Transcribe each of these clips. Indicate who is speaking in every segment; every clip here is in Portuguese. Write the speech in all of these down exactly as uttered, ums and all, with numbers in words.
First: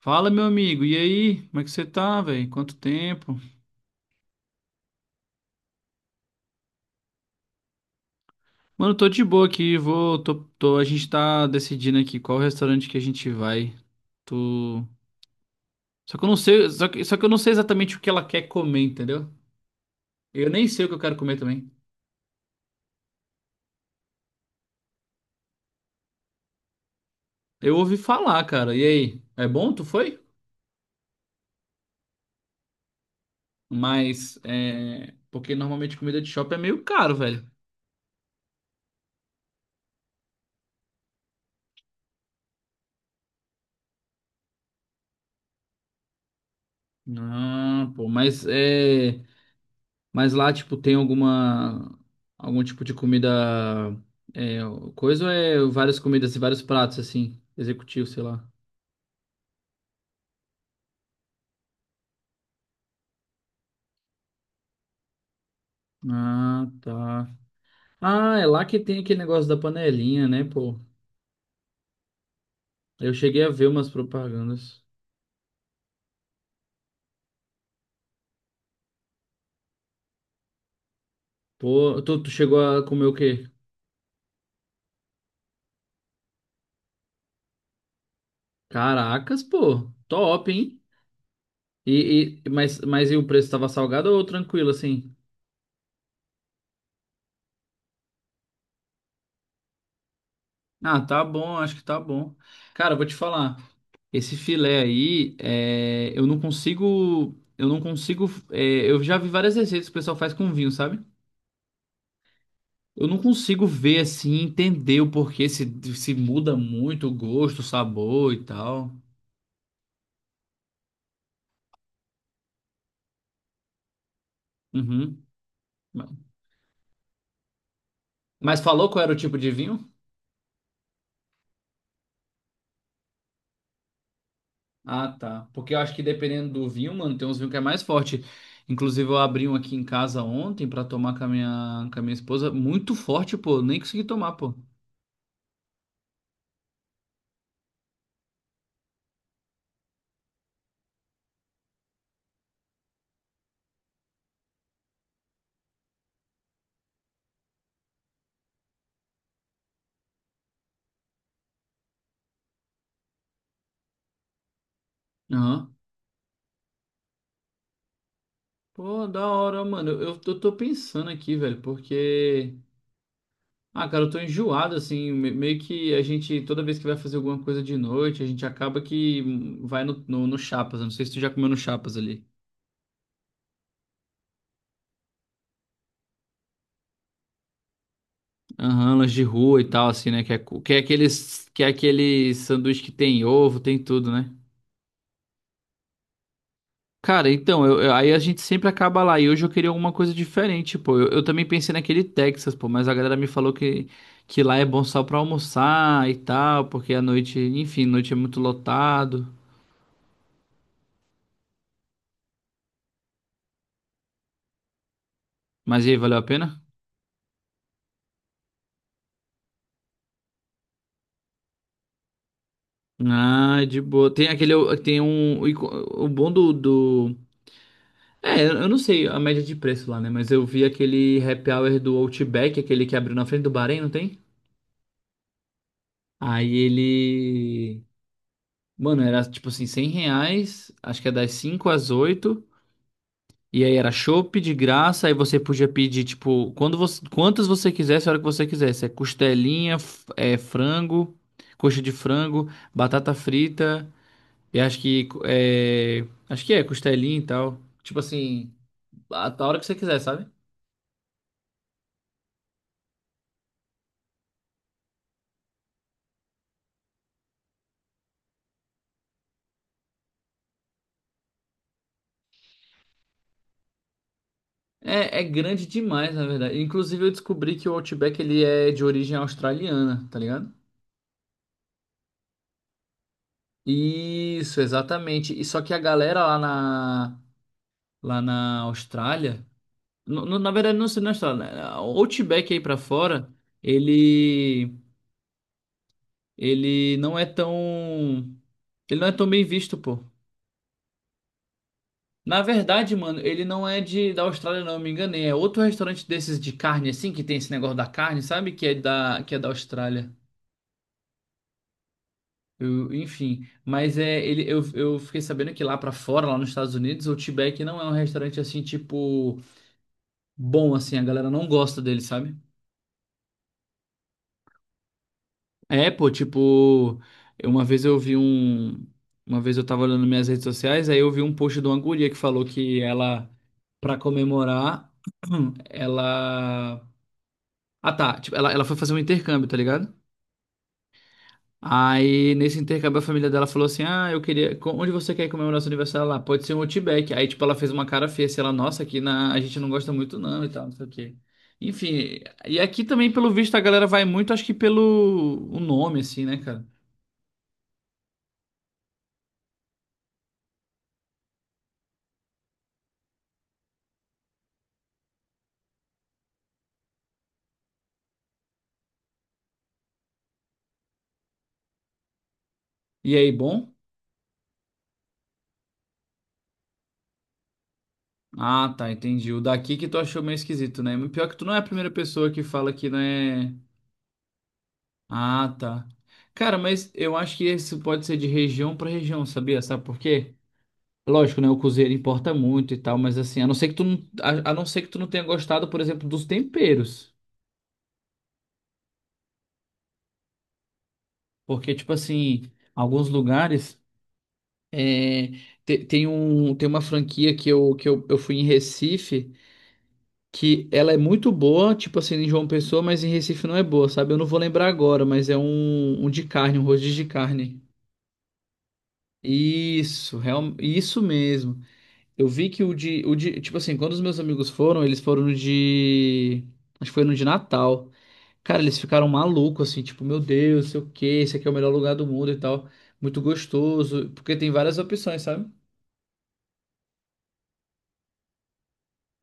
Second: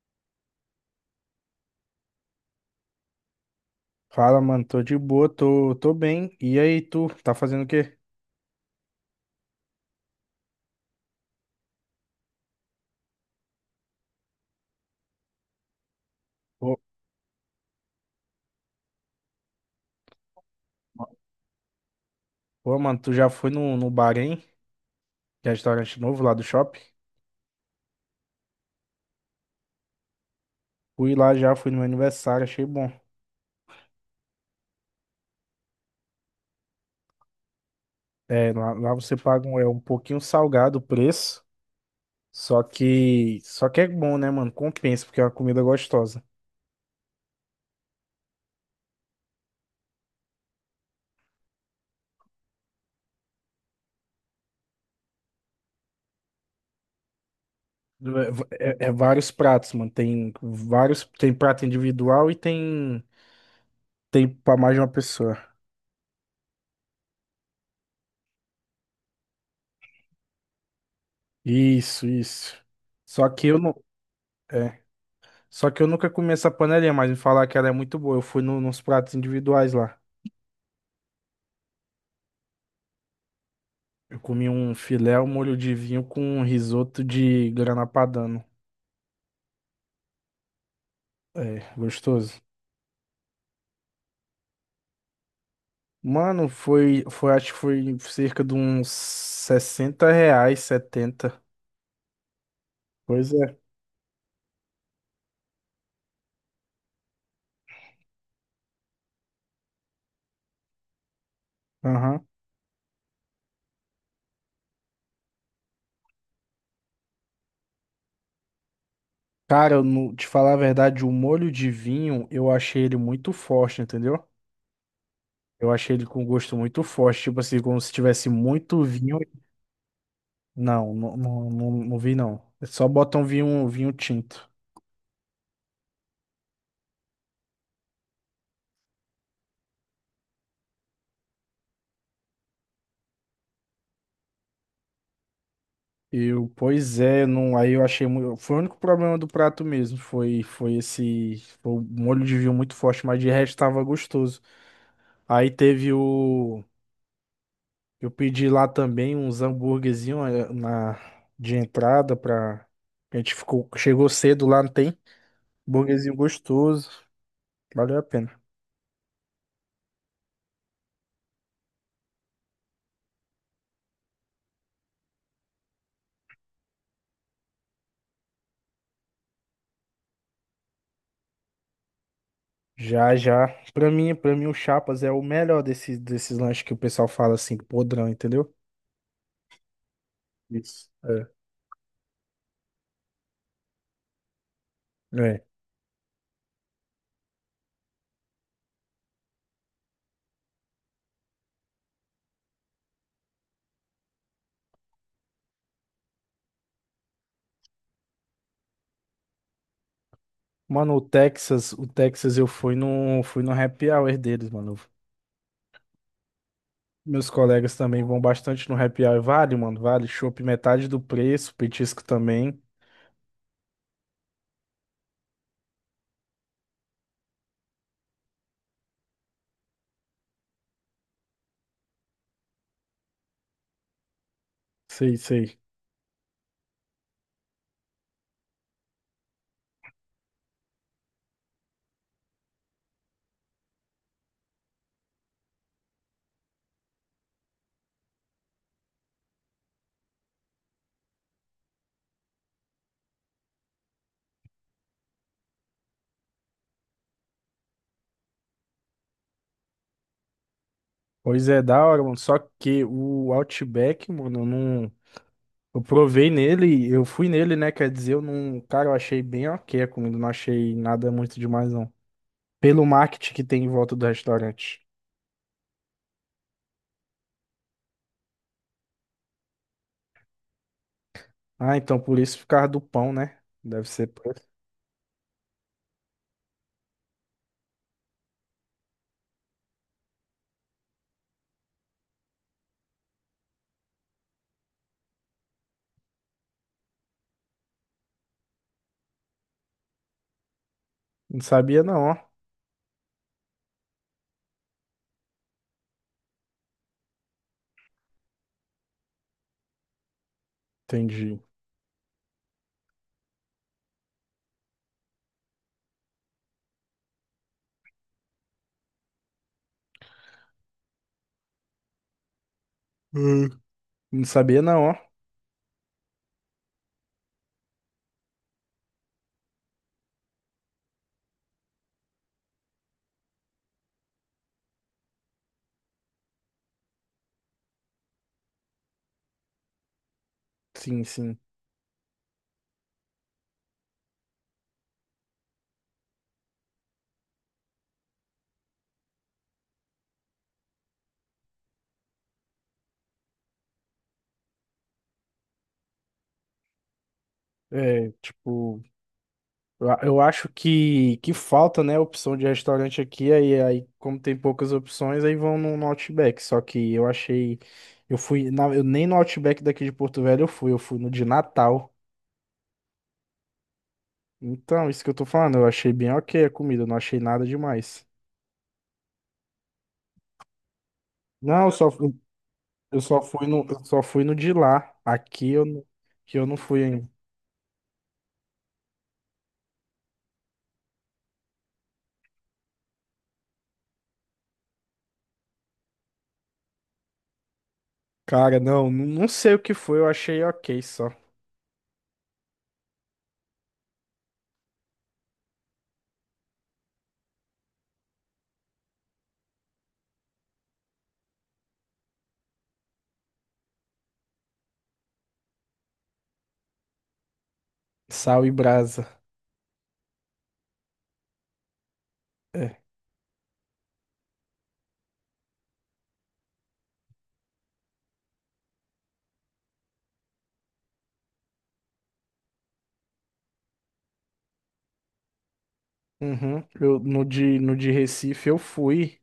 Speaker 1: Fala, meu amigo, e aí? Como é que você tá, velho? Quanto tempo?
Speaker 2: Fala, mano, tô de boa, tô, tô bem. E aí, tu, tá fazendo o quê?
Speaker 1: Mano, tô de boa aqui, vou, tô, tô- a gente tá decidindo aqui qual restaurante que a gente vai. Tô. Só que eu não sei,
Speaker 2: Ô,
Speaker 1: só que, só que eu não sei exatamente o que ela quer comer, entendeu? Eu nem sei o que eu
Speaker 2: ma-
Speaker 1: quero comer também.
Speaker 2: ô, mano, tu já foi no, no bar, hein? Que é restaurante novo lá do shopping?
Speaker 1: Eu ouvi falar, cara, e aí? É bom? Tu foi?
Speaker 2: Fui lá já, fui no meu aniversário, achei bom.
Speaker 1: Mas, é... Porque normalmente comida de shopping é meio caro, velho.
Speaker 2: É, lá, lá você paga um, é, um pouquinho salgado o preço, só que, só que é bom, né, mano? Compensa, porque é uma comida gostosa.
Speaker 1: Ah, pô, mas é... Mas lá, tipo, tem alguma algum tipo de comida é, coisa ou é várias comidas e vários pratos assim, executivo, sei lá.
Speaker 2: É, é- é vários pratos, mano, tem vários, tem prato individual e tem, tem pra mais de uma pessoa.
Speaker 1: Ah, tá. Ah, é lá que tem aquele negócio da panelinha, né, pô?
Speaker 2: Isso, isso.
Speaker 1: Eu
Speaker 2: Só
Speaker 1: cheguei
Speaker 2: que
Speaker 1: a
Speaker 2: eu
Speaker 1: ver
Speaker 2: não...
Speaker 1: umas propagandas.
Speaker 2: é. Só que eu nunca comi essa panelinha, mas me falar que ela é muito boa. Eu fui no- nos pratos individuais lá.
Speaker 1: Pô, tu, tu chegou a comer o quê?
Speaker 2: Eu comi um filé ao molho de vinho com um risoto de grana padano.
Speaker 1: Caracas, pô. Top, hein?
Speaker 2: É, gostoso.
Speaker 1: E, e mas mas e o preço tava salgado ou tranquilo assim?
Speaker 2: Mano, foi, foi, acho que foi cerca de uns sessenta reais,
Speaker 1: Ah, tá
Speaker 2: setenta.
Speaker 1: bom, acho que tá bom. Cara, eu vou te
Speaker 2: Pois
Speaker 1: falar.
Speaker 2: é.
Speaker 1: Esse filé aí, é, eu não consigo, eu não consigo, é, eu já vi várias receitas que o pessoal faz com vinho, sabe?
Speaker 2: Aham.
Speaker 1: Eu não consigo ver assim, entender o porquê se, se muda muito o gosto, o sabor e tal.
Speaker 2: Cara, eu, não- te falar a verdade, o molho de vinho, eu achei ele muito forte, entendeu?
Speaker 1: Uhum.
Speaker 2: Eu achei ele com gosto muito forte, tipo assim, como se tivesse
Speaker 1: Mas
Speaker 2: muito
Speaker 1: falou qual era o
Speaker 2: vinho.
Speaker 1: tipo de vinho?
Speaker 2: Não, não, não, não, não vi não. É, só botam vinho, vinho tinto.
Speaker 1: Ah, tá. Porque eu acho que dependendo do vinho, mano, tem uns vinhos que é mais forte. Inclusive, eu abri um aqui em casa ontem pra tomar com a minha, com a minha esposa. Muito forte, pô. Eu nem consegui tomar, pô.
Speaker 2: Eu, pois é, não, aí eu achei muito, foi o único problema do prato mesmo, foi foi esse foi o molho de vinho muito forte, mas de resto tava gostoso. Aí teve o eu pedi lá também uns hambúrguerzinho eh, na de entrada pra a gente ficou chegou cedo lá, não tem?
Speaker 1: Aham.
Speaker 2: Hambúrguerzinho gostoso, valeu a pena.
Speaker 1: Pô, da hora, mano. Eu, eu tô tô pensando aqui, velho, porque. Ah, cara, eu tô enjoado, assim. me- Meio que a gente, toda vez que vai fazer alguma coisa de noite, a gente acaba que hum, vai no, no, no Chapas. Eu não sei se tu já comeu no Chapas ali.
Speaker 2: Já, já. Pra mim, para mim o chapas é o melhor desses desses lanches que o pessoal fala assim, podrão, entendeu?
Speaker 1: Aham, lanche de rua e tal, assim, né? Que é, cu- que é
Speaker 2: Isso.
Speaker 1: aqueles, que é aquele sanduíche que tem ovo, tem tudo, né?
Speaker 2: É. É.
Speaker 1: Cara, então, eu- eu- aí a gente sempre acaba lá. E hoje eu queria alguma coisa diferente, pô. Eu, eu também pensei naquele Texas, pô, mas a galera me falou que, que lá é bom só pra almoçar e tal, porque a noite, enfim, noite é muito lotado.
Speaker 2: Mano, o Texas, o Texas eu fui no, fui no happy hour deles, mano.
Speaker 1: Mas e aí, valeu a pena?
Speaker 2: Meus colegas também vão bastante no happy hour. Vale, mano, vale. Chopp metade do preço, petisco também.
Speaker 1: Ah, de boa. Tem aquele, tem um, o ico- o bom do, do... É, eu não sei a média de preço lá, né? Mas eu vi aquele happy hour do Outback, aquele que abriu na frente do Bahrein, não tem?
Speaker 2: Sei, sei.
Speaker 1: Aí ele. Mano, era tipo assim, cem reais, acho que é das cinco às oito. E aí era chopp de graça, aí você podia pedir, tipo, quando você, quantas você quisesse, a hora que você quisesse. É costelinha, f- é frango, coxa de frango, batata frita, e acho que é, acho que é, costelinha e tal. Tipo assim, a, a hora que você quiser, sabe?
Speaker 2: Pois é, da hora, mano. Só que o Outback, mano, eu não. Eu provei nele, eu fui nele, né? Quer dizer, eu não. Cara, eu achei bem ok a comida, não achei nada muito demais, não. Pelo marketing que tem em volta do restaurante.
Speaker 1: É, é grande demais, na verdade. Inclusive eu descobri que o Outback ele é de origem australiana, tá ligado?
Speaker 2: Ah, então por isso, por causa do pão, né? Deve ser. Por isso.
Speaker 1: Isso, exatamente. E só que a galera lá na lá na Austrália. No- no- na verdade, não, se- não está, né? O Outback aí pra fora, ele. Ele não é tão. Ele não é tão bem visto, pô.
Speaker 2: Não sabia, não, ó.
Speaker 1: Na verdade, mano, ele não é de da Austrália, não, eu me enganei. É outro restaurante desses de carne, assim, que tem esse negócio da carne, sabe? Que é da, que é da Austrália.
Speaker 2: Entendi.
Speaker 1: Eu- enfim, mas é ele eu, eu fiquei sabendo que lá pra fora, lá nos Estados Unidos, o Outback não é um restaurante assim, tipo, bom assim, a galera não gosta dele, sabe?
Speaker 2: Hum. Não sabia não, ó.
Speaker 1: É, pô, tipo, eu- uma vez eu vi um. Uma vez eu tava olhando minhas redes sociais, aí eu vi um post de uma guria que falou que ela, pra comemorar, ela. Ah, tá. Tipo, ela, ela foi fazer um intercâmbio, tá ligado?
Speaker 2: Sim, sim.
Speaker 1: Aí, nesse intercâmbio, a família dela falou assim: "Ah, eu queria. co- Onde você quer comemorar seu aniversário lá? Pode ser um Outback." Aí, tipo, ela fez uma cara feia, assim, ela, nossa, aqui na, a gente não gosta muito, não, e tal, não sei o quê. Enfim, e aqui também, pelo visto, a galera vai muito, acho que pelo o nome, assim, né, cara?
Speaker 2: É, tipo, eu a- eu acho que, que falta, né, opção de restaurante aqui, aí, aí como tem poucas opções, aí vão no, no Outback. Só que eu achei, eu fui, na- eu nem no Outback daqui de Porto Velho eu fui, eu fui no de Natal.
Speaker 1: E aí, bom?
Speaker 2: Então, isso que eu tô falando, eu achei bem ok a comida, eu não achei nada demais.
Speaker 1: Ah, tá, entendi. O daqui que tu achou meio esquisito, né? Pior que tu não é a
Speaker 2: Não, eu
Speaker 1: primeira
Speaker 2: só, fui-
Speaker 1: pessoa que fala que não
Speaker 2: eu só fui
Speaker 1: é.
Speaker 2: no, eu só fui no de lá. Aqui
Speaker 1: Ah,
Speaker 2: eu, não-
Speaker 1: tá.
Speaker 2: que eu não
Speaker 1: Cara,
Speaker 2: fui
Speaker 1: mas
Speaker 2: ainda.
Speaker 1: eu acho que isso pode ser de região pra região, sabia? Sabe por quê? Lógico, né? O cozinheiro importa muito e tal, mas assim, a não ser que tu não, a, a não ser que tu não tenha gostado, por exemplo, dos temperos.
Speaker 2: Cara, não, não não sei o que foi, eu achei ok só.
Speaker 1: Porque, tipo assim, alguns lugares é, te- tem um, tem uma franquia que eu, que eu, eu fui em Recife, que ela é muito boa, tipo assim, em João Pessoa, mas em Recife não é boa, sabe? Eu não vou lembrar agora, mas é um, um de carne, um rodízio de carne.
Speaker 2: Sal e brasa.
Speaker 1: Isso, real, isso mesmo. Eu vi que o
Speaker 2: É.
Speaker 1: de, o de, tipo assim, quando os meus amigos foram, eles foram no de, acho que foi no de Natal. Cara, eles ficaram malucos, assim, tipo, meu Deus, sei o quê, esse aqui é o melhor lugar do mundo e tal. Muito gostoso, porque tem várias opções, sabe?
Speaker 2: Uhum. Eu, no de, no de Recife eu fui.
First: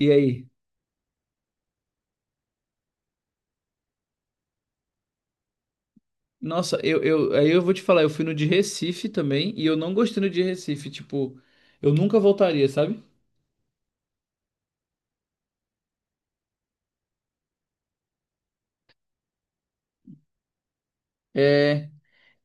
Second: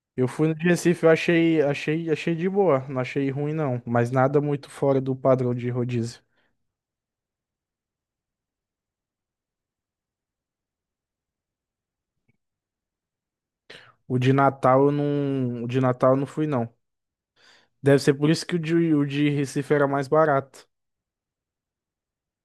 Speaker 1: E
Speaker 2: Eu fui
Speaker 1: aí?
Speaker 2: no de Recife, eu achei, achei, achei de boa. Não achei ruim, não. Mas nada muito fora do padrão de rodízio.
Speaker 1: Nossa, eu, eu, aí eu vou te falar, eu fui no de Recife também e eu não gostei no de Recife, tipo, eu nunca voltaria, sabe?
Speaker 2: O de Natal eu não. O de Natal eu não fui, não. Deve ser por isso que o de, o de Recife era mais barato.
Speaker 1: É,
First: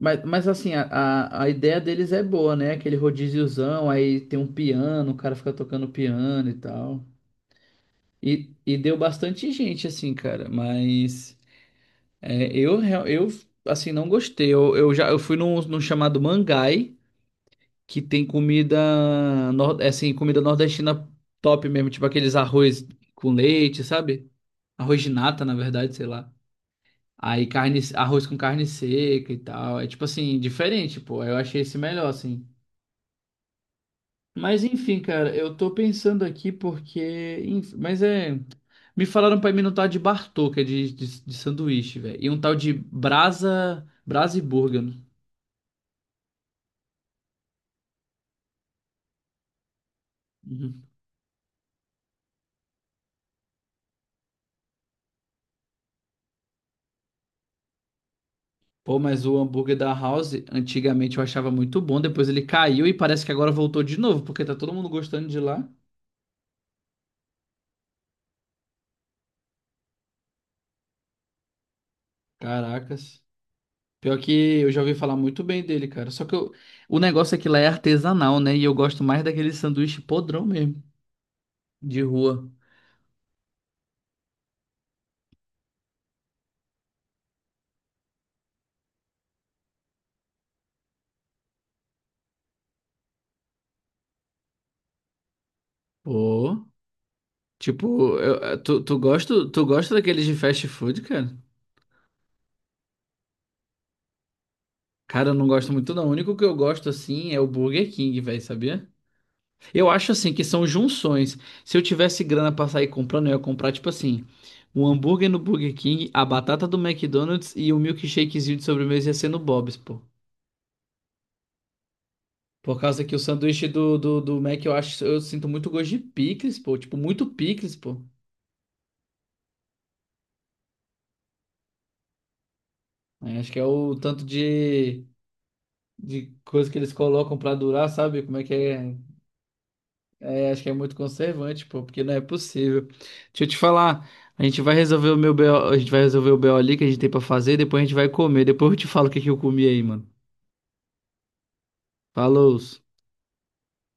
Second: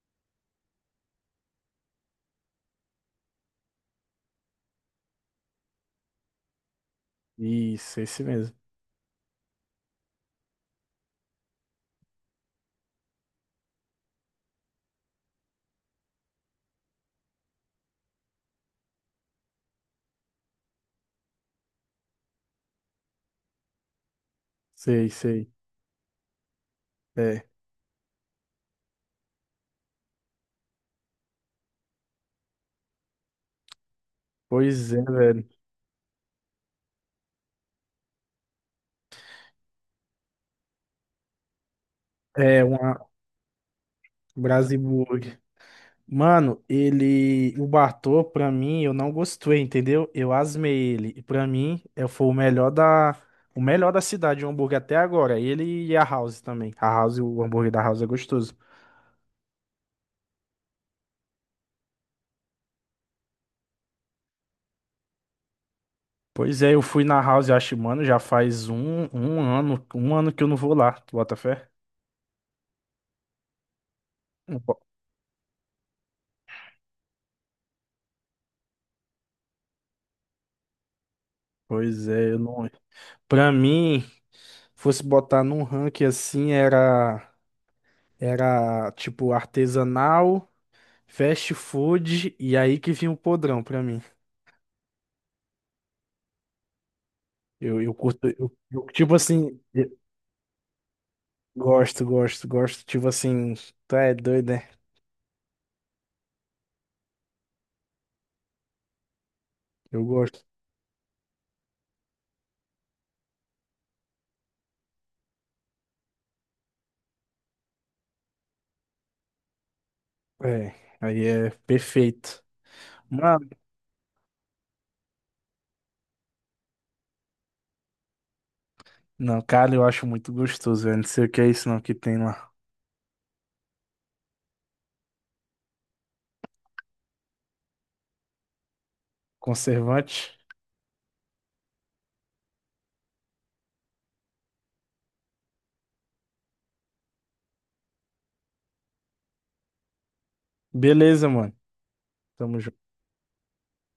Speaker 1: mas, mas assim, a, a, a ideia deles é boa, né? Aquele rodíziozão, aí tem um piano, o cara fica tocando piano e tal.
Speaker 2: Isso, esse
Speaker 1: E,
Speaker 2: mesmo.
Speaker 1: e deu bastante gente, assim, cara, mas é, eu, real- eu, assim, não gostei. Eu, eu já eu fui num, num chamado Mangai, que tem comida, nor- assim, comida nordestina top mesmo, tipo aqueles arroz com leite, sabe? Arroz de
Speaker 2: Sei,
Speaker 1: nata,
Speaker 2: sei.
Speaker 1: na verdade, sei lá.
Speaker 2: É.
Speaker 1: Aí carne, arroz com carne seca e tal. É tipo assim, diferente, pô. Eu achei esse melhor, assim. Mas
Speaker 2: Pois
Speaker 1: enfim,
Speaker 2: é,
Speaker 1: cara,
Speaker 2: velho.
Speaker 1: eu tô pensando aqui porque. enf- Mas é. Me falaram pra mim um tal de Bartô, que é de, de, de sanduíche, velho. E um tal
Speaker 2: É,
Speaker 1: de
Speaker 2: uma
Speaker 1: Brasa. Brasa e Burger. né?
Speaker 2: Brasiburger. Mano, ele. O Bartô, pra mim, eu não gostei, entendeu? Eu
Speaker 1: Uhum.
Speaker 2: asmei ele. E pra mim, é- foi o melhor da. O melhor da cidade, o hambúrguer até agora. Ele e a House também. A House, o hambúrguer da House é gostoso.
Speaker 1: Pô, mas o hambúrguer da House, antigamente eu achava muito bom. Depois ele caiu e parece que agora voltou de novo, porque tá todo mundo gostando de lá.
Speaker 2: Pois é, eu fui na House, eu acho, mano, já faz um, um ano, um ano que eu não vou lá. Tu bota fé?
Speaker 1: Caracas. Pior que
Speaker 2: Não
Speaker 1: eu já
Speaker 2: po-
Speaker 1: ouvi falar muito bem dele, cara. Só que eu- o negócio é que lá é artesanal, né? E eu gosto mais daquele sanduíche podrão mesmo, de
Speaker 2: Pois é, eu
Speaker 1: rua.
Speaker 2: não. Pra mim, fosse botar num ranking assim, era. Era tipo artesanal, fast food, e aí que vinha o podrão pra mim.
Speaker 1: Pô,
Speaker 2: Eu, eu
Speaker 1: tipo,
Speaker 2: curto,
Speaker 1: eu-
Speaker 2: eu,
Speaker 1: eh, tu,
Speaker 2: eu,
Speaker 1: tu
Speaker 2: tipo
Speaker 1: gosta,
Speaker 2: assim,
Speaker 1: tu gosta
Speaker 2: eu
Speaker 1: daqueles de fast food, cara?
Speaker 2: gosto, gosto, gosto, tipo assim, tá, é doido, né?
Speaker 1: Cara, eu não gosto muito não. O único que eu gosto, assim, é o Burger King, velho, sabia? Eu
Speaker 2: Eu
Speaker 1: acho, assim, que
Speaker 2: gosto.
Speaker 1: são junções. Se eu tivesse grana pra sair comprando, eu ia comprar, tipo assim, um hambúrguer no Burger King, a batata do McDonald's e o milkshakezinho de sobremesa ia ser no Bob's, pô.
Speaker 2: É, aí é perfeito.
Speaker 1: Por causa que o
Speaker 2: Mano,
Speaker 1: sanduíche do, do, do Mac eu acho, eu sinto muito gosto de picles, pô. Tipo, muito picles, pô.
Speaker 2: não, cara, eu acho muito gostoso, velho. Não sei o que é isso não que tem lá.
Speaker 1: É, acho que é o tanto de, de coisa que eles colocam pra durar, sabe? Como é que é?
Speaker 2: Conservante.
Speaker 1: É, acho que é muito conservante, pô, porque não é possível. Deixa eu te falar, a gente vai resolver o meu B O, a gente vai resolver o B O ali que a gente tem pra fazer, depois a gente vai comer. Depois eu te falo o que que eu comi aí, mano.
Speaker 2: Beleza, mano. Tamo
Speaker 1: Falou!